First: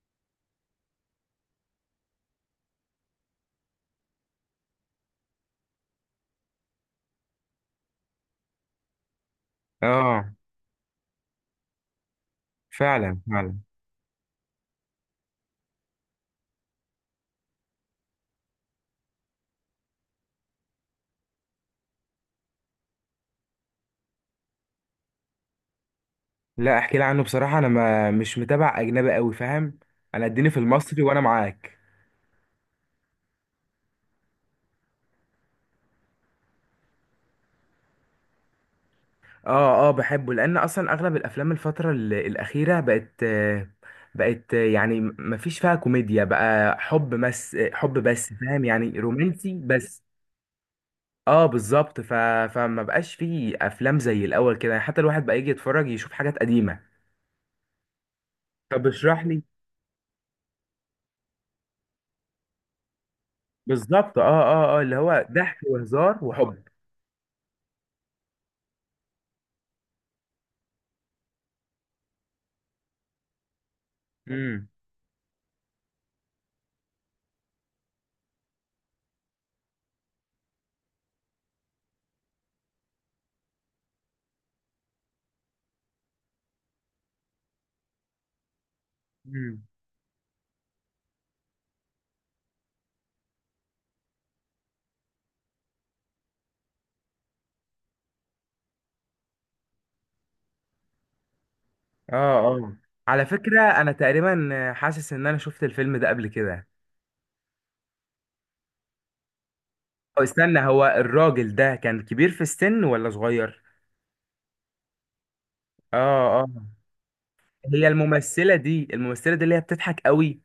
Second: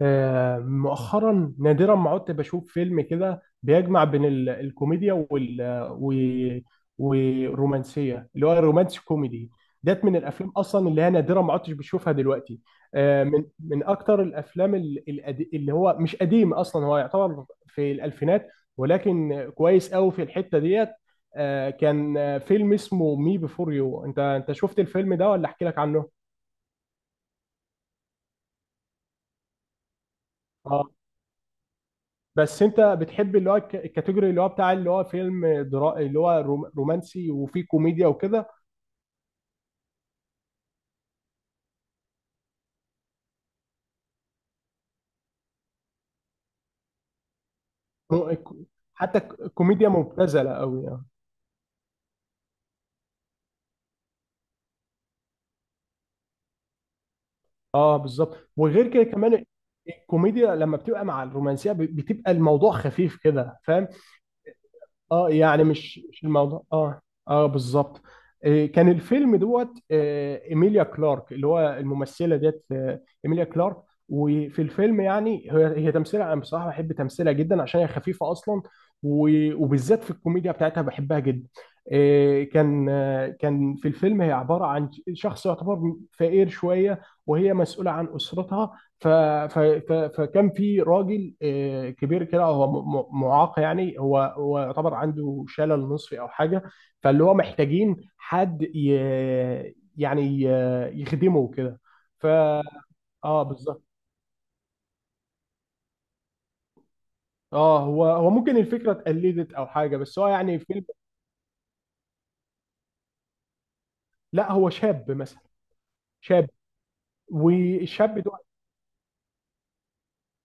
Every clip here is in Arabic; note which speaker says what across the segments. Speaker 1: مؤخرا نادرا ما عدت بشوف فيلم كده بيجمع بين الكوميديا و- والرومانسيه، اللي هو الرومانسي كوميدي. ديت من
Speaker 2: اه،
Speaker 1: الافلام اصلا اللي هي نادرا ما عدتش بشوفها دلوقتي.
Speaker 2: فعلا
Speaker 1: من
Speaker 2: فعلا
Speaker 1: من اكتر الافلام اللي هو مش قديم اصلا، هو يعتبر في الالفينات، ولكن كويس قوي في الحته ديت. آه، كان آه، فيلم اسمه مي بيفور يو. انت شفت الفيلم ده ولا احكي لك عنه؟
Speaker 2: لا احكي لي عنه. بصراحه انا ما مش متابع اجنبي قوي، فاهم. انا اديني في المصري وانا معاك.
Speaker 1: بس انت بتحب اللي هو الكاتيجوري اللي هو بتاع اللي هو اللي هو رومانسي وفيه كوميديا وكده.
Speaker 2: اه اه، بحبه لان اصلا اغلب الافلام الفتره الاخيره بقت بقت يعني ما فيش فيها كوميديا، بقى حب بس، حب
Speaker 1: رو-
Speaker 2: بس، فاهم؟
Speaker 1: الك-
Speaker 2: يعني
Speaker 1: حتى
Speaker 2: رومانسي
Speaker 1: كوميديا
Speaker 2: بس.
Speaker 1: مبتذله قوي يعني.
Speaker 2: اه بالظبط. فما بقاش فيه افلام زي الاول كده، يعني حتى الواحد بقى يجي يتفرج يشوف حاجات قديمه.
Speaker 1: اه بالظبط،
Speaker 2: طب
Speaker 1: وغير كده
Speaker 2: اشرح لي.
Speaker 1: كمان. الكوميديا لما بتبقى مع الرومانسيه، بتبقى الموضوع خفيف كده، فاهم.
Speaker 2: بالظبط، اه اه اه، اللي هو
Speaker 1: اه
Speaker 2: ضحك
Speaker 1: يعني مش
Speaker 2: وهزار
Speaker 1: مش
Speaker 2: وحب.
Speaker 1: الموضوع اه بالظبط. كان الفيلم دوت، ايميليا كلارك اللي هو الممثله ديت، ايميليا كلارك. وفي الفيلم يعني هي تمثيلها، انا بصراحه بحب تمثيلها جدا عشان هي خفيفه اصلا. وبالذات في الكوميديا بتاعتها بحبها جدا. كان في الفيلم هي عباره عن شخص يعتبر فقير شويه، وهي مسؤوله عن اسرتها.
Speaker 2: امم.
Speaker 1: فكان في راجل كبير كده، هو معاق، يعني هو يعتبر عنده شلل نصفي او حاجه. فاللي هو محتاجين حد يعني يخدمه كده.
Speaker 2: اه
Speaker 1: ف
Speaker 2: اه، على
Speaker 1: اه
Speaker 2: فكرة
Speaker 1: بالظبط.
Speaker 2: انا تقريبا حاسس ان انا شفت الفيلم ده قبل كده.
Speaker 1: اه هو ممكن الفكره اتقلدت او حاجه، بس
Speaker 2: أو
Speaker 1: هو يعني
Speaker 2: استنى، هو
Speaker 1: فيلم.
Speaker 2: الراجل ده كان كبير في السن ولا صغير؟
Speaker 1: لا هو شاب مثلا.
Speaker 2: اه اه.
Speaker 1: شاب.
Speaker 2: هي
Speaker 1: والشاب ده.
Speaker 2: الممثلة دي، الممثلة دي اللي هي بتضحك قوي؟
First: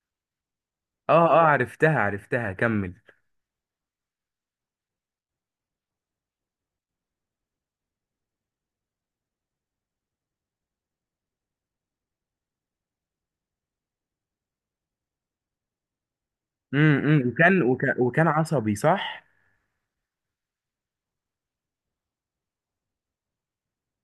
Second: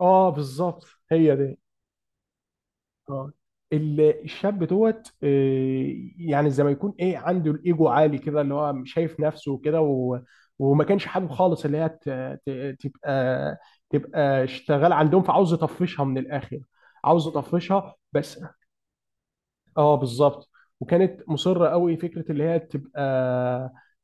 Speaker 1: اه بالظبط،
Speaker 2: اه
Speaker 1: هي
Speaker 2: اه،
Speaker 1: دي.
Speaker 2: عرفتها عرفتها، كمل.
Speaker 1: اه الشاب دوت، يعني زي ما يكون ايه عنده الايجو عالي كده، اللي هو شايف نفسه وكده، وما كانش حابب خالص اللي هي تبقى، تبقى اشتغل عندهم، فعاوز يطفشها من الاخر. عاوز
Speaker 2: امم. وكان وكان
Speaker 1: يطفشها
Speaker 2: وكان
Speaker 1: بس.
Speaker 2: عصبي صح؟
Speaker 1: اه بالظبط. وكانت مصره قوي فكره اللي هي تبقى،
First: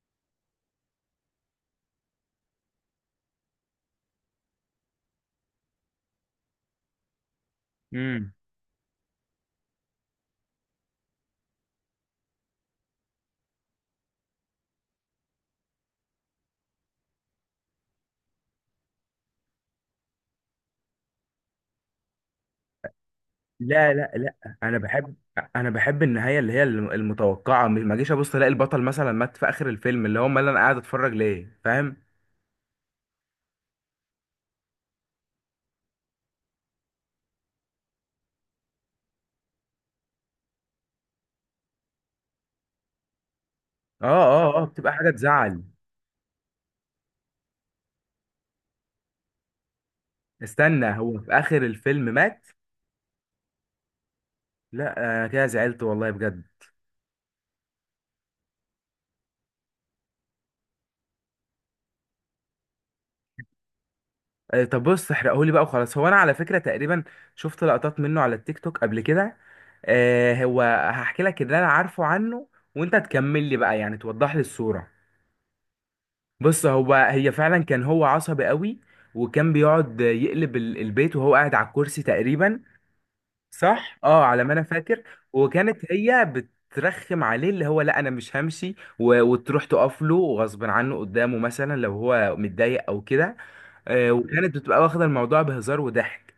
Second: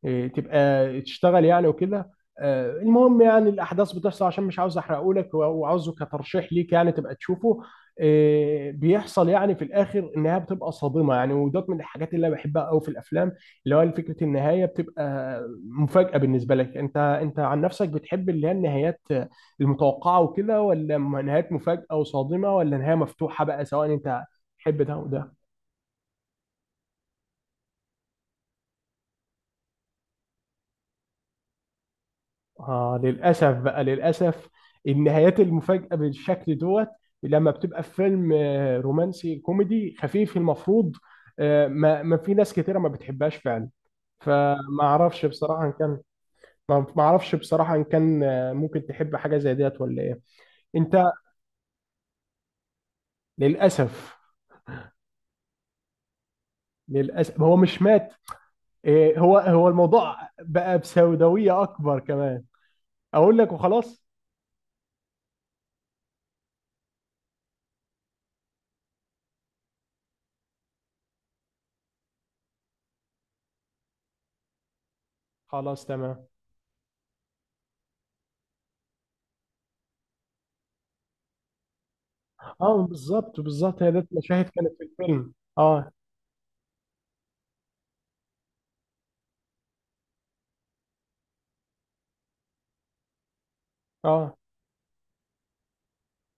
Speaker 1: إيه، تبقى تشتغل يعني وكده. المهم يعني الاحداث بتحصل، عشان مش عاوز احرقه لك، وعاوزه كترشيح ليك يعني تبقى تشوفه.
Speaker 2: امم.
Speaker 1: بيحصل يعني في الاخر النهايه بتبقى صادمه يعني، ودوت من الحاجات اللي انا بحبها قوي في الافلام، اللي هو فكره النهايه بتبقى مفاجاه. بالنسبه لك، انت عن نفسك بتحب اللي هي النهايات المتوقعه وكده، ولا نهايات مفاجاه وصادمه، ولا نهايه مفتوحه بقى؟ سواء
Speaker 2: لا لا
Speaker 1: انت
Speaker 2: لا، انا
Speaker 1: تحب ده
Speaker 2: بحب،
Speaker 1: وده.
Speaker 2: انا بحب النهاية اللي هي المتوقعة. ما جيش ابص الاقي البطل مثلا مات في اخر الفيلم، اللي هو امال انا قاعد اتفرج ليه؟ فاهم.
Speaker 1: للأسف بقى، للأسف النهايات المفاجئة بالشكل دوت لما بتبقى في فيلم رومانسي كوميدي خفيف المفروض، ما في ناس كتيرة ما بتحبهاش فعلا.
Speaker 2: اه اه اه،
Speaker 1: فما
Speaker 2: بتبقى حاجة
Speaker 1: اعرفش
Speaker 2: تزعل.
Speaker 1: بصراحة ان كان، ما اعرفش بصراحة ان كان ممكن تحب حاجة زي ديت ولا ايه. انت.
Speaker 2: استنى، هو في اخر الفيلم مات؟
Speaker 1: للأسف.
Speaker 2: لا انا كده زعلت والله بجد.
Speaker 1: للأسف هو مش مات. هو الموضوع بقى بسوداوية اكبر كمان. اقول لك وخلاص.
Speaker 2: طب بص احرقهولي بقى وخلاص. هو انا على فكره تقريبا شفت لقطات منه على التيك توك قبل كده. هو هحكي لك اللي انا عارفه عنه وانت تكمل لي بقى، يعني توضح لي الصوره.
Speaker 1: خلاص تمام.
Speaker 2: بص، هو هي فعلا كان هو عصبي قوي، وكان بيقعد يقلب البيت وهو قاعد على الكرسي تقريبا.
Speaker 1: اه بالظبط بالظبط، هي
Speaker 2: صح
Speaker 1: ديت
Speaker 2: اه، على
Speaker 1: مشاهد
Speaker 2: ما انا
Speaker 1: كانت في
Speaker 2: فاكر.
Speaker 1: الفيلم
Speaker 2: وكانت
Speaker 1: اه.
Speaker 2: هي بترخم عليه، اللي هو لا انا مش همشي، وتروح تقف له غصب عنه قدامه مثلا لو هو متضايق او كده. آه،
Speaker 1: اه.
Speaker 2: وكانت بتبقى واخده الموضوع بهزار وضحك.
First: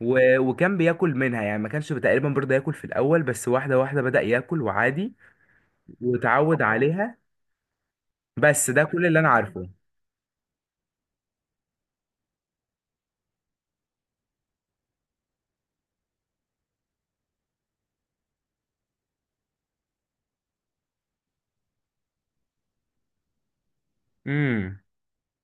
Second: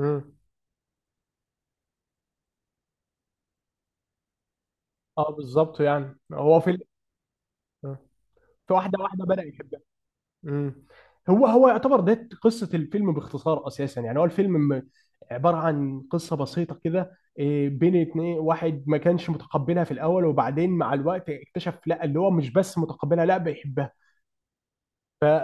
Speaker 1: امم.
Speaker 2: وكان بياكل منها. يعني ما كانش تقريبا برضه ياكل في الاول، بس واحده واحده بدأ ياكل وعادي،
Speaker 1: اه بالظبط، يعني هو
Speaker 2: وتعود
Speaker 1: في
Speaker 2: عليها. بس
Speaker 1: في
Speaker 2: ده
Speaker 1: واحده
Speaker 2: كل اللي
Speaker 1: واحده
Speaker 2: انا
Speaker 1: بدأ
Speaker 2: عارفه.
Speaker 1: يحبها. امم. هو يعتبر ده قصه الفيلم باختصار اساسا، يعني هو الفيلم عباره عن قصه بسيطه كده، إيه، بين اتنين، واحد ما كانش متقبلها في الاول، وبعدين مع الوقت اكتشف لا اللي هو مش بس متقبلها، لا بيحبها.
Speaker 2: امم.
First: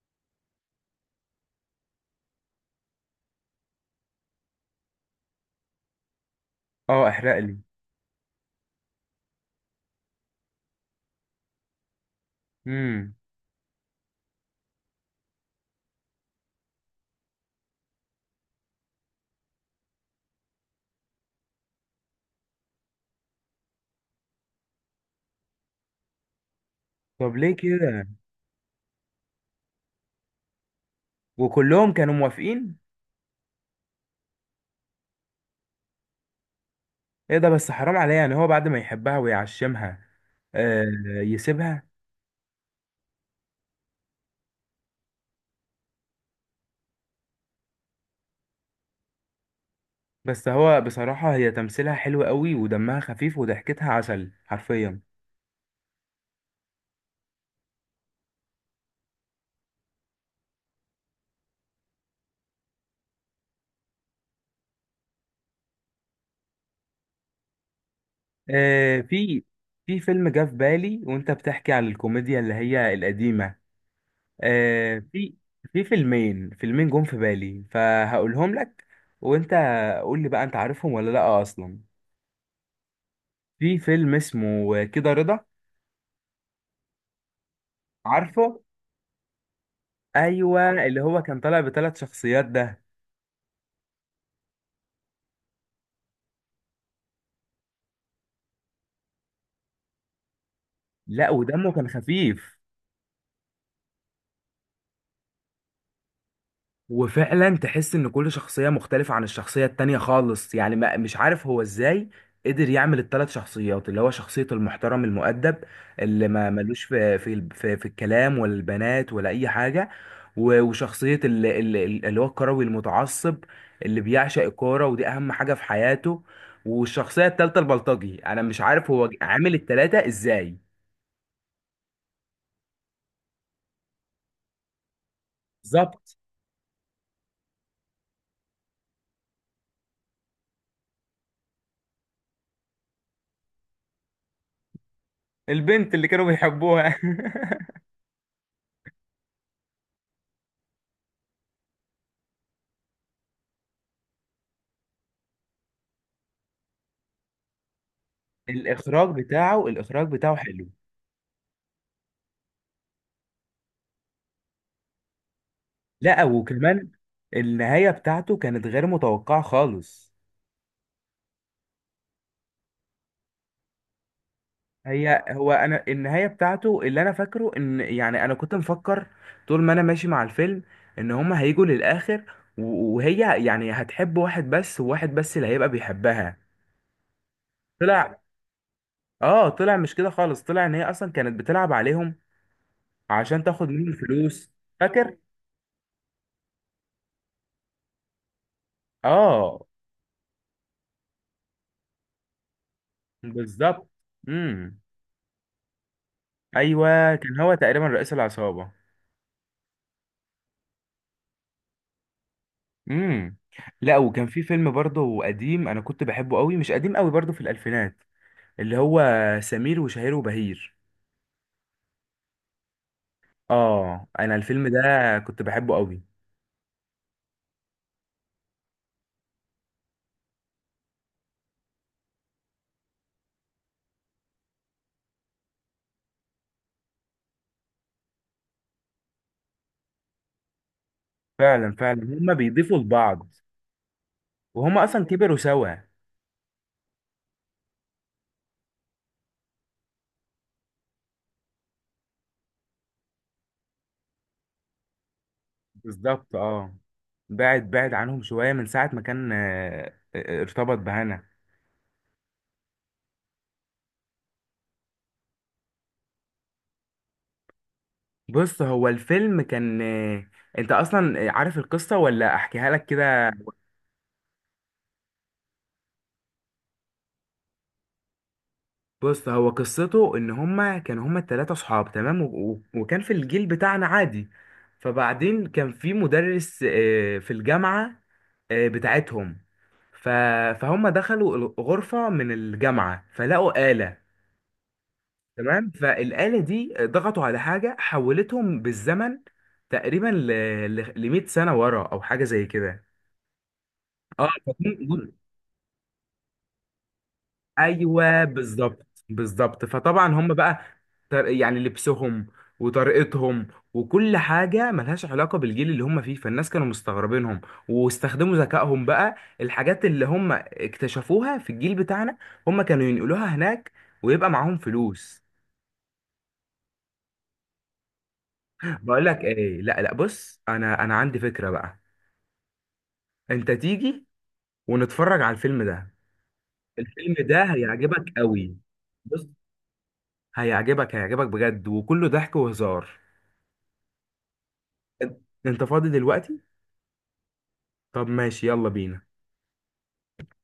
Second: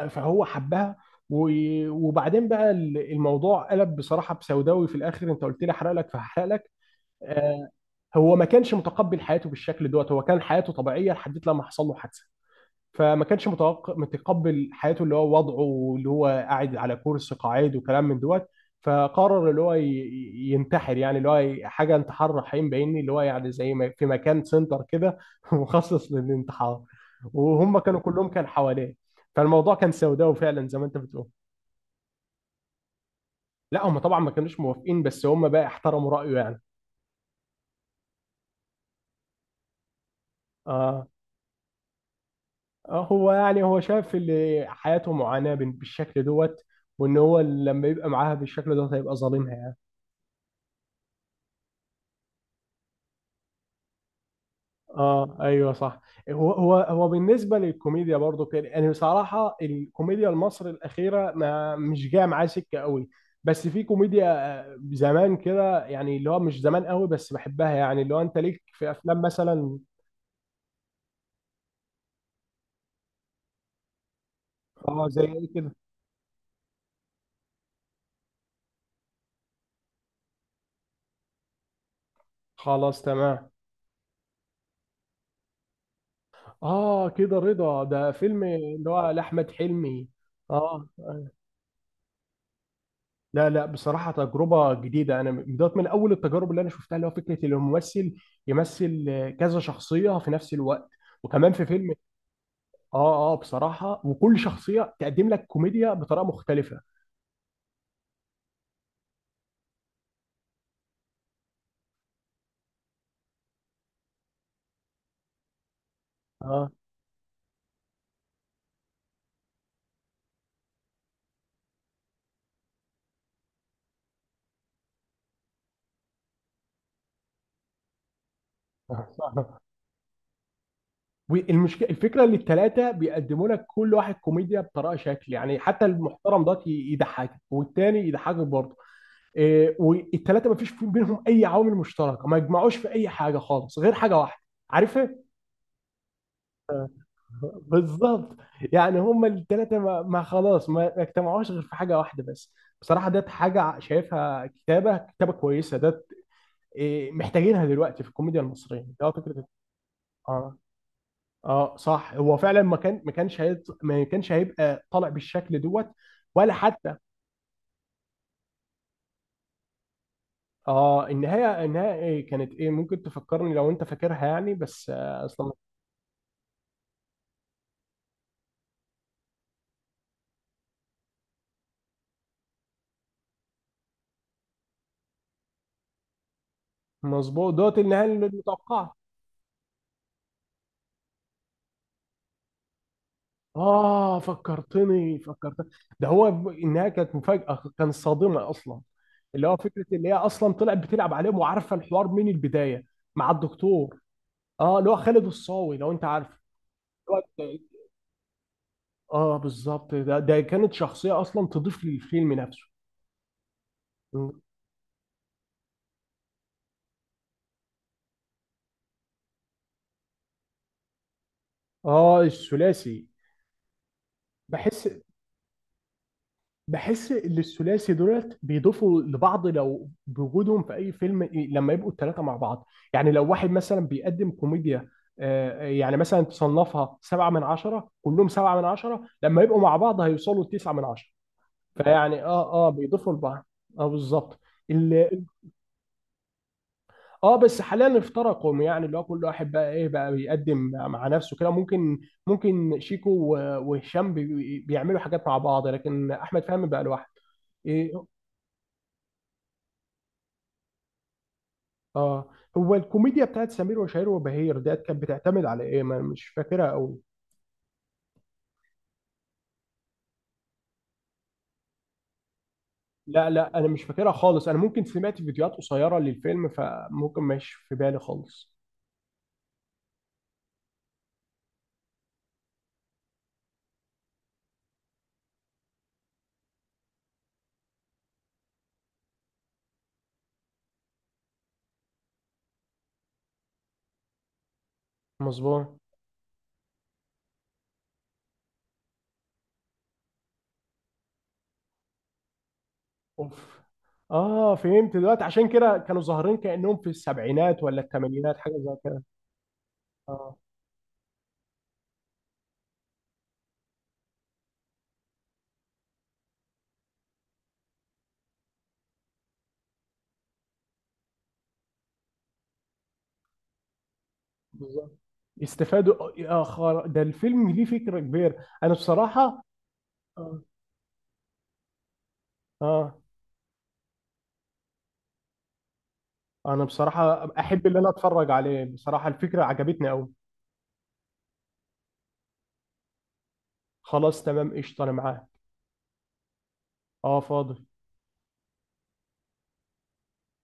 Speaker 1: فهو حبها. وبعدين بقى الموضوع قلب بصراحه بسوداوي في الاخر. انت قلت لي احرق لك فهحرق لك.
Speaker 2: اه احرق لي.
Speaker 1: آه، هو ما كانش متقبل حياته بالشكل دوت. هو كان حياته طبيعيه لحد لما حصل له حادثه.
Speaker 2: امم.
Speaker 1: فما كانش متقبل حياته، اللي هو وضعه واللي هو قاعد على كرسي قاعد وكلام من دوت. فقرر اللي هو ينتحر، يعني اللي هو حاجه انتحار رحيم بايني، اللي هو يعني زي ما في مكان سنتر كده مخصص للانتحار.
Speaker 2: طب ليه
Speaker 1: وهم كانوا
Speaker 2: كده؟
Speaker 1: كلهم كان حواليه. فالموضوع كان سوداوي فعلا زي ما انت بتقول.
Speaker 2: وكلهم كانوا موافقين؟
Speaker 1: لا هم طبعا ما كانوش موافقين، بس هم بقى احترموا رايه يعني.
Speaker 2: ايه ده، بس حرام عليه، يعني هو بعد ما يحبها ويعشمها آه
Speaker 1: اه.
Speaker 2: يسيبها.
Speaker 1: هو يعني هو شايف اللي حياته معاناة بالشكل دوت. وان هو لما يبقى معاها بالشكل دوت هيبقى ظالمها يعني.
Speaker 2: بس هو بصراحة هي تمثيلها حلو قوي، ودمها خفيف، وضحكتها عسل حرفيا.
Speaker 1: اه ايوه صح. هو بالنسبة للكوميديا برضو كده، يعني بصراحة الكوميديا المصري الأخيرة ما مش جاية معايا سكة قوي. بس في كوميديا زمان كده، يعني اللي هو مش زمان قوي بس بحبها، يعني اللي هو انت ليك في
Speaker 2: آه
Speaker 1: افلام
Speaker 2: في
Speaker 1: مثلا.
Speaker 2: في فيلم جه في بالي وانت بتحكي عن الكوميديا اللي هي القديمة. آه
Speaker 1: اه زي
Speaker 2: في
Speaker 1: ايه كده.
Speaker 2: في فيلمين جم في بالي، فهقولهم لك، وانت قول لي بقى انت عارفهم ولا لا اصلا.
Speaker 1: خلاص تمام.
Speaker 2: في فيلم اسمه كده رضا.
Speaker 1: اه كده رضا ده فيلم
Speaker 2: عارفه؟
Speaker 1: اللي هو لأحمد حلمي.
Speaker 2: ايوه،
Speaker 1: اه.
Speaker 2: اللي هو كان طالع بثلاث شخصيات ده.
Speaker 1: لا لا، بصراحة تجربة جديدة، أنا بدأت من أول التجارب اللي أنا شفتها اللي هو فكرة إن الممثل يمثل كذا شخصية في نفس الوقت.
Speaker 2: لا،
Speaker 1: وكمان في
Speaker 2: ودمه كان
Speaker 1: فيلم.
Speaker 2: خفيف.
Speaker 1: بصراحة وكل شخصية تقدم لك كوميديا بطريقة مختلفة.
Speaker 2: وفعلا تحس ان كل شخصية مختلفة عن الشخصية التانية خالص، يعني ما مش عارف هو ازاي قدر يعمل الثلاث شخصيات. اللي هو شخصية المحترم المؤدب اللي ما
Speaker 1: آه
Speaker 2: ملوش في الكلام ولا البنات ولا اي حاجة. وشخصية اللي هو الكروي المتعصب اللي بيعشق الكورة، ودي اهم حاجة في حياته. والشخصية التالتة البلطجي. انا مش عارف هو عامل التلاتة ازاي.
Speaker 1: والمشكلة الفكرة إن التلاتة بيقدموا لك كل واحد كوميديا بطريقة شكل، يعني حتى
Speaker 2: بالظبط.
Speaker 1: المحترم ده يضحكك والتاني يضحكك برضه. إيه، والتلاتة ما فيش بينهم أي عوامل مشتركة، ما يجمعوش في أي حاجة خالص غير حاجة واحدة. عارفة.
Speaker 2: البنت اللي كانوا بيحبوها
Speaker 1: بالظبط، يعني هما الثلاثه ما, ما خلاص ما ما اجتمعوش غير في حاجه واحده بس. بصراحه ده حاجه شايفها كتابه كتابه كويسه ده. إيه، محتاجينها دلوقتي في الكوميديا المصريه، ده
Speaker 2: الاخراج
Speaker 1: فكره.
Speaker 2: بتاعه، الاخراج بتاعه
Speaker 1: اه
Speaker 2: حلو.
Speaker 1: اه صح، هو فعلا ما كان ما كانش هيط... ما كانش هيبقى طالع بالشكل دوت.
Speaker 2: لا،
Speaker 1: ولا
Speaker 2: وكمان
Speaker 1: حتى.
Speaker 2: النهايه بتاعته كانت غير متوقعه خالص.
Speaker 1: اه، النهايه إيه كانت ايه؟ ممكن تفكرني لو انت فاكرها يعني، بس
Speaker 2: هي هو
Speaker 1: اصلا.
Speaker 2: انا النهايه بتاعته اللي انا فاكره، ان يعني انا كنت مفكر طول ما انا ماشي مع الفيلم ان هما هيجوا للاخر، وهي يعني هتحب واحد بس، وواحد بس اللي هيبقى بيحبها.
Speaker 1: مظبوط، دوت النهايه
Speaker 2: طلع،
Speaker 1: المتوقعه.
Speaker 2: اه طلع مش كده خالص. طلع ان هي اصلا كانت بتلعب عليهم عشان تاخد منهم فلوس. فاكر؟
Speaker 1: فكرتني فكرتني. ده هو إنها كانت مفاجأة، كانت صادمة أصلا. اللي هو
Speaker 2: اه
Speaker 1: فكرة اللي هي أصلا طلعت بتلعب عليهم وعارفة الحوار من البداية، مع
Speaker 2: بالظبط.
Speaker 1: الدكتور.
Speaker 2: امم.
Speaker 1: اللي هو خالد الصاوي لو أنت عارف. اللي
Speaker 2: ايوه كان
Speaker 1: هو-
Speaker 2: هو تقريبا رئيس العصابه.
Speaker 1: آه بالظبط، ده كانت شخصية أصلا تضيف للفيلم نفسه.
Speaker 2: امم. لا، وكان في فيلم برضه قديم انا كنت بحبه قوي، مش قديم قوي، برضه في الالفينات، اللي هو سمير وشهير وبهير.
Speaker 1: الثلاثي.
Speaker 2: اه انا الفيلم ده
Speaker 1: بحس
Speaker 2: كنت بحبه قوي.
Speaker 1: بحس ان الثلاثي دولت بيضيفوا لبعض لو بوجودهم في اي فيلم، إيه، لما يبقوا الثلاثه مع بعض. يعني لو واحد مثلا بيقدم كوميديا، يعني مثلا تصنفها سبعة من عشرة، كلهم سبعة من عشرة، لما يبقوا مع بعض هيوصلوا لتسعة من عشرة.
Speaker 2: فعلا فعلا،
Speaker 1: فيعني
Speaker 2: هما
Speaker 1: اه اه
Speaker 2: بيضيفوا
Speaker 1: بيضيفوا
Speaker 2: لبعض.
Speaker 1: لبعض. اه بالظبط.
Speaker 2: وهما اصلا
Speaker 1: ال-
Speaker 2: كبروا سوا.
Speaker 1: اه بس حاليا افترقوا، يعني اللي هو كل واحد بقى ايه بقى بيقدم مع نفسه كده. ممكن شيكو وهشام بيعملوا حاجات مع بعض، لكن
Speaker 2: بالظبط.
Speaker 1: احمد فهمي
Speaker 2: اه
Speaker 1: بقى لوحده.
Speaker 2: بعد
Speaker 1: إيه،.
Speaker 2: بعد عنهم شويه من ساعه ما كان ارتبط بهنا.
Speaker 1: اه هو الكوميديا بتاعت سمير وشهير وبهير ديت كانت بتعتمد على ايه؟ ما أنا مش فاكرها قوي.
Speaker 2: بص هو الفيلم كان انت اصلا عارف القصه ولا احكيها لك كده؟
Speaker 1: لا لا، انا مش فاكرها خالص، انا ممكن سمعت فيديوهات قصيره للفيلم، فممكن مش في بالي خالص.
Speaker 2: بص هو قصته ان هما كانوا، هما التلاتة صحاب تمام، وكان في الجيل بتاعنا عادي. فبعدين كان في مدرس في الجامعة بتاعتهم. ف... فهم دخلوا غرفة من الجامعة فلقوا آلة. تمام،
Speaker 1: مظبوط.
Speaker 2: فالآلة دي ضغطوا على حاجة حولتهم بالزمن تقريبا ل 100 سنة ورا أو حاجة زي كده.
Speaker 1: اوف.
Speaker 2: اه
Speaker 1: اه فهمت دلوقتي، عشان كده كانوا ظاهرين كانهم في السبعينات ولا
Speaker 2: ايوه
Speaker 1: الثمانينات حاجه زي
Speaker 2: بالظبط
Speaker 1: كده.
Speaker 2: بالظبط. فطبعا هم
Speaker 1: اه
Speaker 2: بقى يعني لبسهم وطريقتهم وكل حاجه ملهاش علاقه بالجيل اللي هم فيه، فالناس كانوا مستغربينهم. واستخدموا ذكائهم بقى، الحاجات اللي هم اكتشفوها في الجيل بتاعنا هم كانوا ينقلوها هناك ويبقى معاهم
Speaker 1: بالظبط.
Speaker 2: فلوس.
Speaker 1: استفادوا ده الفيلم ليه فكره كبيره. انا
Speaker 2: بقول لك
Speaker 1: بصراحه.
Speaker 2: ايه، لا لا بص،
Speaker 1: اه.
Speaker 2: انا عندي فكره بقى.
Speaker 1: آه،
Speaker 2: انت تيجي ونتفرج على الفيلم ده.
Speaker 1: انا
Speaker 2: الفيلم
Speaker 1: بصراحه
Speaker 2: ده
Speaker 1: احب اللي انا
Speaker 2: هيعجبك
Speaker 1: اتفرج
Speaker 2: قوي،
Speaker 1: عليه، بصراحه
Speaker 2: بص،
Speaker 1: الفكره عجبتني قوي.
Speaker 2: هيعجبك، هيعجبك بجد، وكله ضحك وهزار.
Speaker 1: خلاص تمام، قشطة، أنا معاه.
Speaker 2: انت فاضي دلوقتي؟
Speaker 1: أه فاضي
Speaker 2: طب ماشي، يلا بينا.